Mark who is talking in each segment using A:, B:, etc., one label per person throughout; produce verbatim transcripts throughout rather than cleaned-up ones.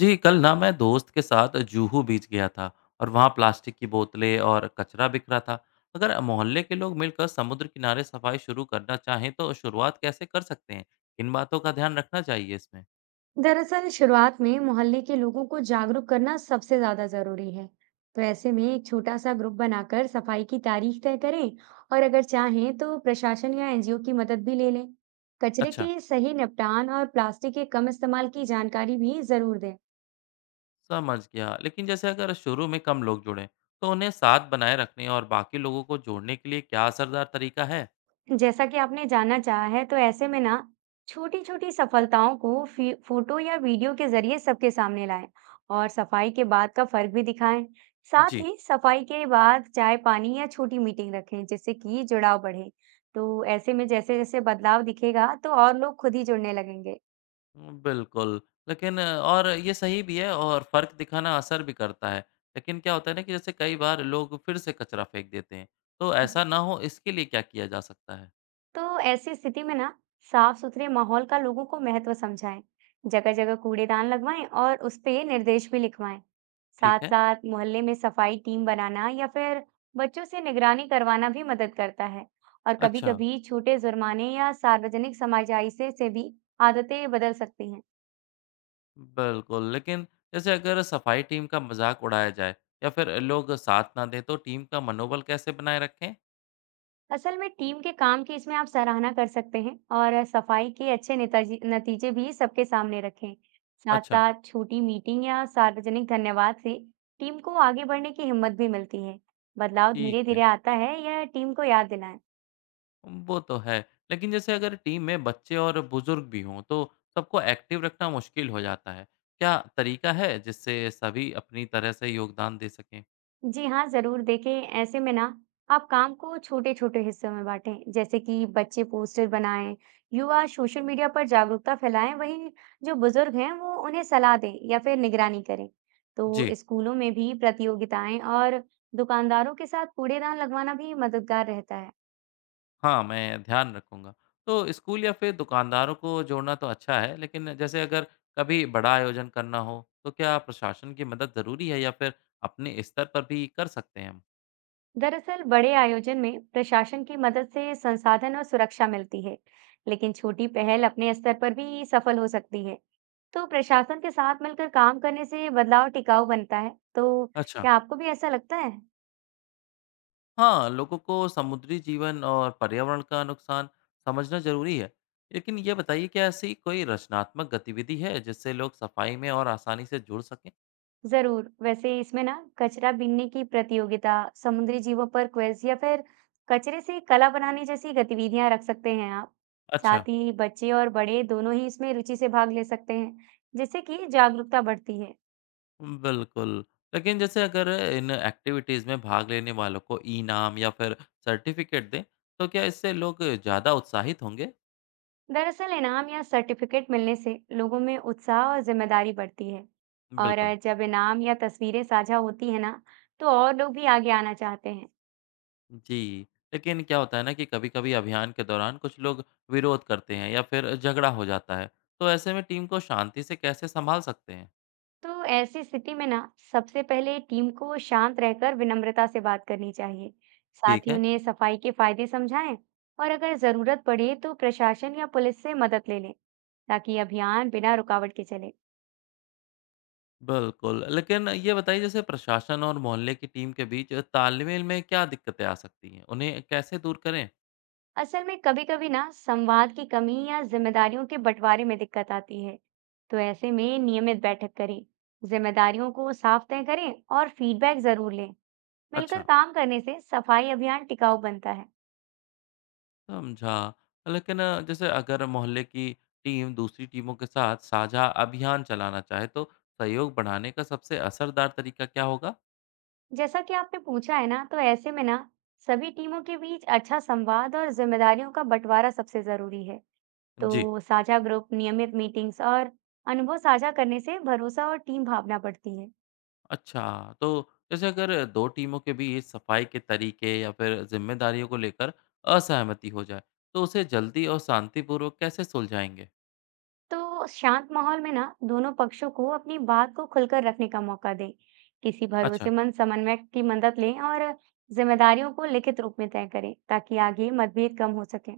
A: जी, कल ना मैं दोस्त के साथ जूहू बीच गया था। और वहाँ प्लास्टिक की बोतलें और कचरा बिखरा था। अगर मोहल्ले के लोग मिलकर समुद्र किनारे सफाई शुरू करना चाहें तो शुरुआत कैसे कर सकते हैं? इन बातों का ध्यान रखना चाहिए इसमें।
B: दरअसल शुरुआत में मोहल्ले के लोगों को जागरूक करना सबसे ज्यादा जरूरी है। तो ऐसे में एक छोटा सा ग्रुप बनाकर सफाई की तारीख तय करें और अगर चाहें तो प्रशासन या एनजीओ की मदद भी ले लें। कचरे
A: अच्छा,
B: के सही निपटान और प्लास्टिक के कम इस्तेमाल की जानकारी भी जरूर दें।
A: समझ गया। लेकिन जैसे अगर शुरू में कम लोग जुड़ें तो उन्हें साथ बनाए रखने और बाकी लोगों को जोड़ने के लिए क्या असरदार तरीका है?
B: जैसा कि आपने जानना चाहा है, तो ऐसे में ना छोटी-छोटी सफलताओं को फी फोटो या वीडियो के जरिए सबके सामने लाएं और सफाई के बाद का फर्क भी दिखाएं। साथ
A: जी।
B: ही सफाई के बाद चाय पानी या छोटी मीटिंग रखें, जिससे कि जुड़ाव बढ़े। तो ऐसे में जैसे-जैसे बदलाव दिखेगा, तो और लोग खुद ही जुड़ने लगेंगे।
A: हुँ, बिल्कुल। लेकिन अ, और ये सही भी है और फ़र्क दिखाना असर भी करता है। लेकिन क्या होता है ना कि जैसे कई बार लोग फिर से कचरा फेंक देते हैं, तो ऐसा ना हो इसके लिए क्या किया जा सकता है?
B: तो ऐसी स्थिति में ना साफ सुथरे माहौल का लोगों को महत्व समझाएं। जगह जगह कूड़ेदान लगवाएं और उस पे निर्देश भी लिखवाएं।
A: ठीक
B: साथ
A: है।
B: साथ मोहल्ले में सफाई टीम बनाना या फिर बच्चों से निगरानी करवाना भी मदद करता है। और कभी
A: अच्छा,
B: कभी छोटे जुर्माने या सार्वजनिक समाजाइसे से भी आदतें बदल सकती हैं।
A: बिल्कुल। लेकिन जैसे अगर सफाई टीम का मज़ाक उड़ाया जाए या फिर लोग साथ ना दें तो टीम का मनोबल कैसे बनाए रखें?
B: असल में टीम के काम की इसमें आप सराहना कर सकते हैं और सफाई के अच्छे नेताजी नतीजे भी सबके सामने रखें। साथ
A: अच्छा,
B: साथ छोटी मीटिंग या सार्वजनिक धन्यवाद से टीम को आगे बढ़ने की हिम्मत भी मिलती है। बदलाव
A: ठीक
B: धीरे धीरे
A: है।
B: आता है, यह टीम को याद दिलाएं।
A: वो तो है। लेकिन जैसे अगर टीम में बच्चे और बुजुर्ग भी हों तो सबको एक्टिव रखना मुश्किल हो जाता है। क्या तरीका है जिससे सभी अपनी तरह से योगदान दे सकें?
B: जी हाँ, ज़रूर देखें, ऐसे में ना आप काम को छोटे-छोटे हिस्सों में बाँटें, जैसे कि बच्चे पोस्टर बनाएँ, युवा सोशल मीडिया पर जागरूकता फैलाएँ, वहीं जो बुज़ुर्ग हैं वो उन्हें सलाह दें या फिर निगरानी करें। तो
A: जी,
B: स्कूलों में भी प्रतियोगिताएं और दुकानदारों के साथ कूड़ेदान लगवाना भी मददगार रहता है।
A: हाँ, मैं ध्यान रखूँगा। तो स्कूल या फिर दुकानदारों को जोड़ना तो अच्छा है, लेकिन जैसे अगर कभी बड़ा आयोजन करना हो तो क्या प्रशासन की मदद ज़रूरी है या फिर अपने स्तर पर भी कर सकते हैं हम?
B: दरअसल बड़े आयोजन में प्रशासन की मदद से संसाधन और सुरक्षा मिलती है, लेकिन छोटी पहल अपने स्तर पर भी सफल हो सकती है। तो प्रशासन के साथ मिलकर काम करने से बदलाव टिकाऊ बनता है। तो
A: अच्छा।
B: क्या आपको भी ऐसा लगता है?
A: हाँ, लोगों को समुद्री जीवन और पर्यावरण का नुकसान समझना ज़रूरी है। लेकिन ये बताइए, क्या ऐसी कोई रचनात्मक गतिविधि है जिससे लोग सफाई में और आसानी से जुड़ सकें?
B: जरूर, वैसे इसमें ना कचरा बीनने की प्रतियोगिता, समुद्री जीवों पर क्विज या फिर कचरे से कला बनाने जैसी गतिविधियां रख सकते हैं आप।
A: अच्छा,
B: साथ ही बच्चे और बड़े दोनों ही इसमें रुचि से भाग ले सकते हैं, जिससे कि जागरूकता बढ़ती है।
A: बिल्कुल। लेकिन जैसे अगर इन एक्टिविटीज़ में भाग लेने वालों को इनाम या फिर सर्टिफ़िकेट दें, तो क्या इससे लोग ज़्यादा उत्साहित होंगे?
B: दरअसल इनाम या सर्टिफिकेट मिलने से लोगों में उत्साह और जिम्मेदारी बढ़ती है। और
A: बिल्कुल।
B: अ, जब इनाम या तस्वीरें साझा होती है ना, तो और लोग भी आगे आना चाहते हैं।
A: जी, लेकिन क्या होता है ना कि कभी-कभी अभियान के दौरान कुछ लोग विरोध करते हैं या फिर झगड़ा हो जाता है। तो ऐसे में टीम को शांति से कैसे सँभाल सकते हैं?
B: तो ऐसी स्थिति में ना सबसे पहले टीम को शांत रहकर विनम्रता से बात करनी चाहिए। साथ
A: ठीक
B: ही
A: है,
B: उन्हें सफाई के फायदे समझाएं और अगर जरूरत पड़े तो प्रशासन या पुलिस से मदद ले लें, ताकि अभियान बिना रुकावट के चले।
A: बिल्कुल। लेकिन ये बताइए, जैसे प्रशासन और मोहल्ले की टीम के बीच तालमेल में क्या दिक्कतें आ सकती हैं? उन्हें कैसे दूर करें?
B: असल में कभी-कभी ना संवाद की कमी या जिम्मेदारियों के बंटवारे में दिक्कत आती है। तो ऐसे में नियमित बैठक करें, जिम्मेदारियों को साफ तय करें और फीडबैक जरूर लें। मिलकर
A: अच्छा,
B: काम करने से सफाई अभियान टिकाऊ बनता है।
A: समझा। लेकिन अ, जैसे अगर मोहल्ले की टीम दूसरी टीमों के साथ साझा अभियान चलाना चाहे तो सहयोग बढ़ाने का सबसे असरदार तरीका क्या होगा?
B: जैसा कि आपने पूछा है ना, तो ऐसे में ना सभी टीमों के बीच अच्छा संवाद और जिम्मेदारियों का बंटवारा सबसे जरूरी है।
A: जी,
B: तो साझा ग्रुप, नियमित मीटिंग्स और अनुभव साझा करने से भरोसा और टीम भावना बढ़ती है।
A: अच्छा। तो जैसे अगर दो टीमों के बीच सफाई के तरीके या फिर ज़िम्मेदारियों को लेकर असहमति हो जाए, तो उसे जल्दी और शांतिपूर्वक कैसे सुलझाएँगे?
B: तो शांत माहौल में ना दोनों पक्षों को अपनी बात को खुलकर रखने का मौका दें। किसी
A: अच्छा।
B: भरोसेमंद समन्वयक की मदद लें और जिम्मेदारियों को लिखित रूप में तय करें, ताकि आगे मतभेद कम हो सके।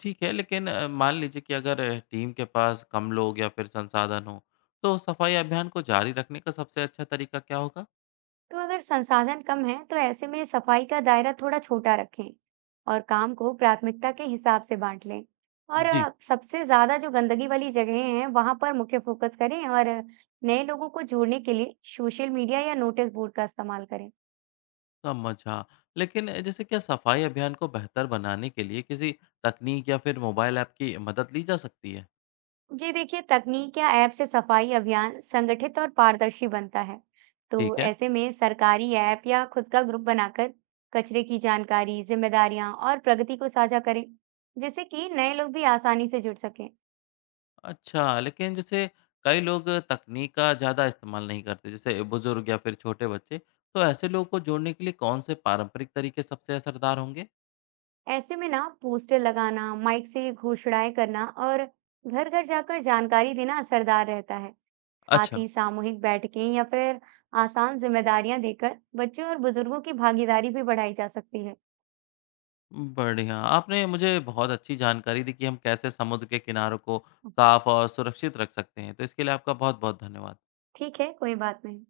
A: ठीक है, लेकिन अ, मान लीजिए कि अगर अ, टीम के पास कम लोग या फिर संसाधन हो, तो सफाई अभियान को जारी रखने का सबसे अच्छा तरीका क्या होगा?
B: तो अगर संसाधन कम है तो ऐसे में सफाई का दायरा थोड़ा छोटा रखें और काम को प्राथमिकता के हिसाब से बांट लें। और
A: जी,
B: अ, सबसे ज्यादा जो गंदगी वाली जगहें हैं वहां पर मुख्य फोकस करें। और अ, नए लोगों को जोड़ने के लिए सोशल मीडिया या नोटिस बोर्ड का इस्तेमाल करें।
A: समझा। लेकिन अ, जैसे क्या सफाई अभियान को बेहतर बनाने के लिए किसी तकनीक या फिर मोबाइल ऐप की मदद ली जा सकती है?
B: जी देखिए, तकनीक या ऐप से सफाई अभियान संगठित और पारदर्शी बनता है। तो
A: ठीक है।
B: ऐसे में सरकारी ऐप या खुद का ग्रुप बनाकर कचरे की जानकारी, जिम्मेदारियां और प्रगति को साझा करें, जिससे कि नए लोग भी आसानी से जुड़ सकें।
A: अच्छा, लेकिन जैसे कई लोग तकनीक का ज़्यादा इस्तेमाल नहीं करते, जैसे बुजुर्ग या फिर छोटे बच्चे, तो ऐसे लोगों को जोड़ने के लिए कौन से पारंपरिक तरीके सबसे असरदार होंगे?
B: ऐसे में ना पोस्टर लगाना, माइक से घोषणाएं करना और घर घर जाकर जानकारी देना असरदार रहता है। साथ
A: अच्छा।
B: ही सामूहिक बैठकें या फिर आसान जिम्मेदारियां देकर बच्चों और बुजुर्गों की भागीदारी भी बढ़ाई जा सकती है।
A: बढ़िया। आपने मुझे बहुत अच्छी जानकारी दी कि हम कैसे समुद्र के किनारों को साफ और सुरक्षित रख सकते हैं। तो इसके लिए आपका बहुत-बहुत धन्यवाद।
B: ठीक है, कोई बात नहीं।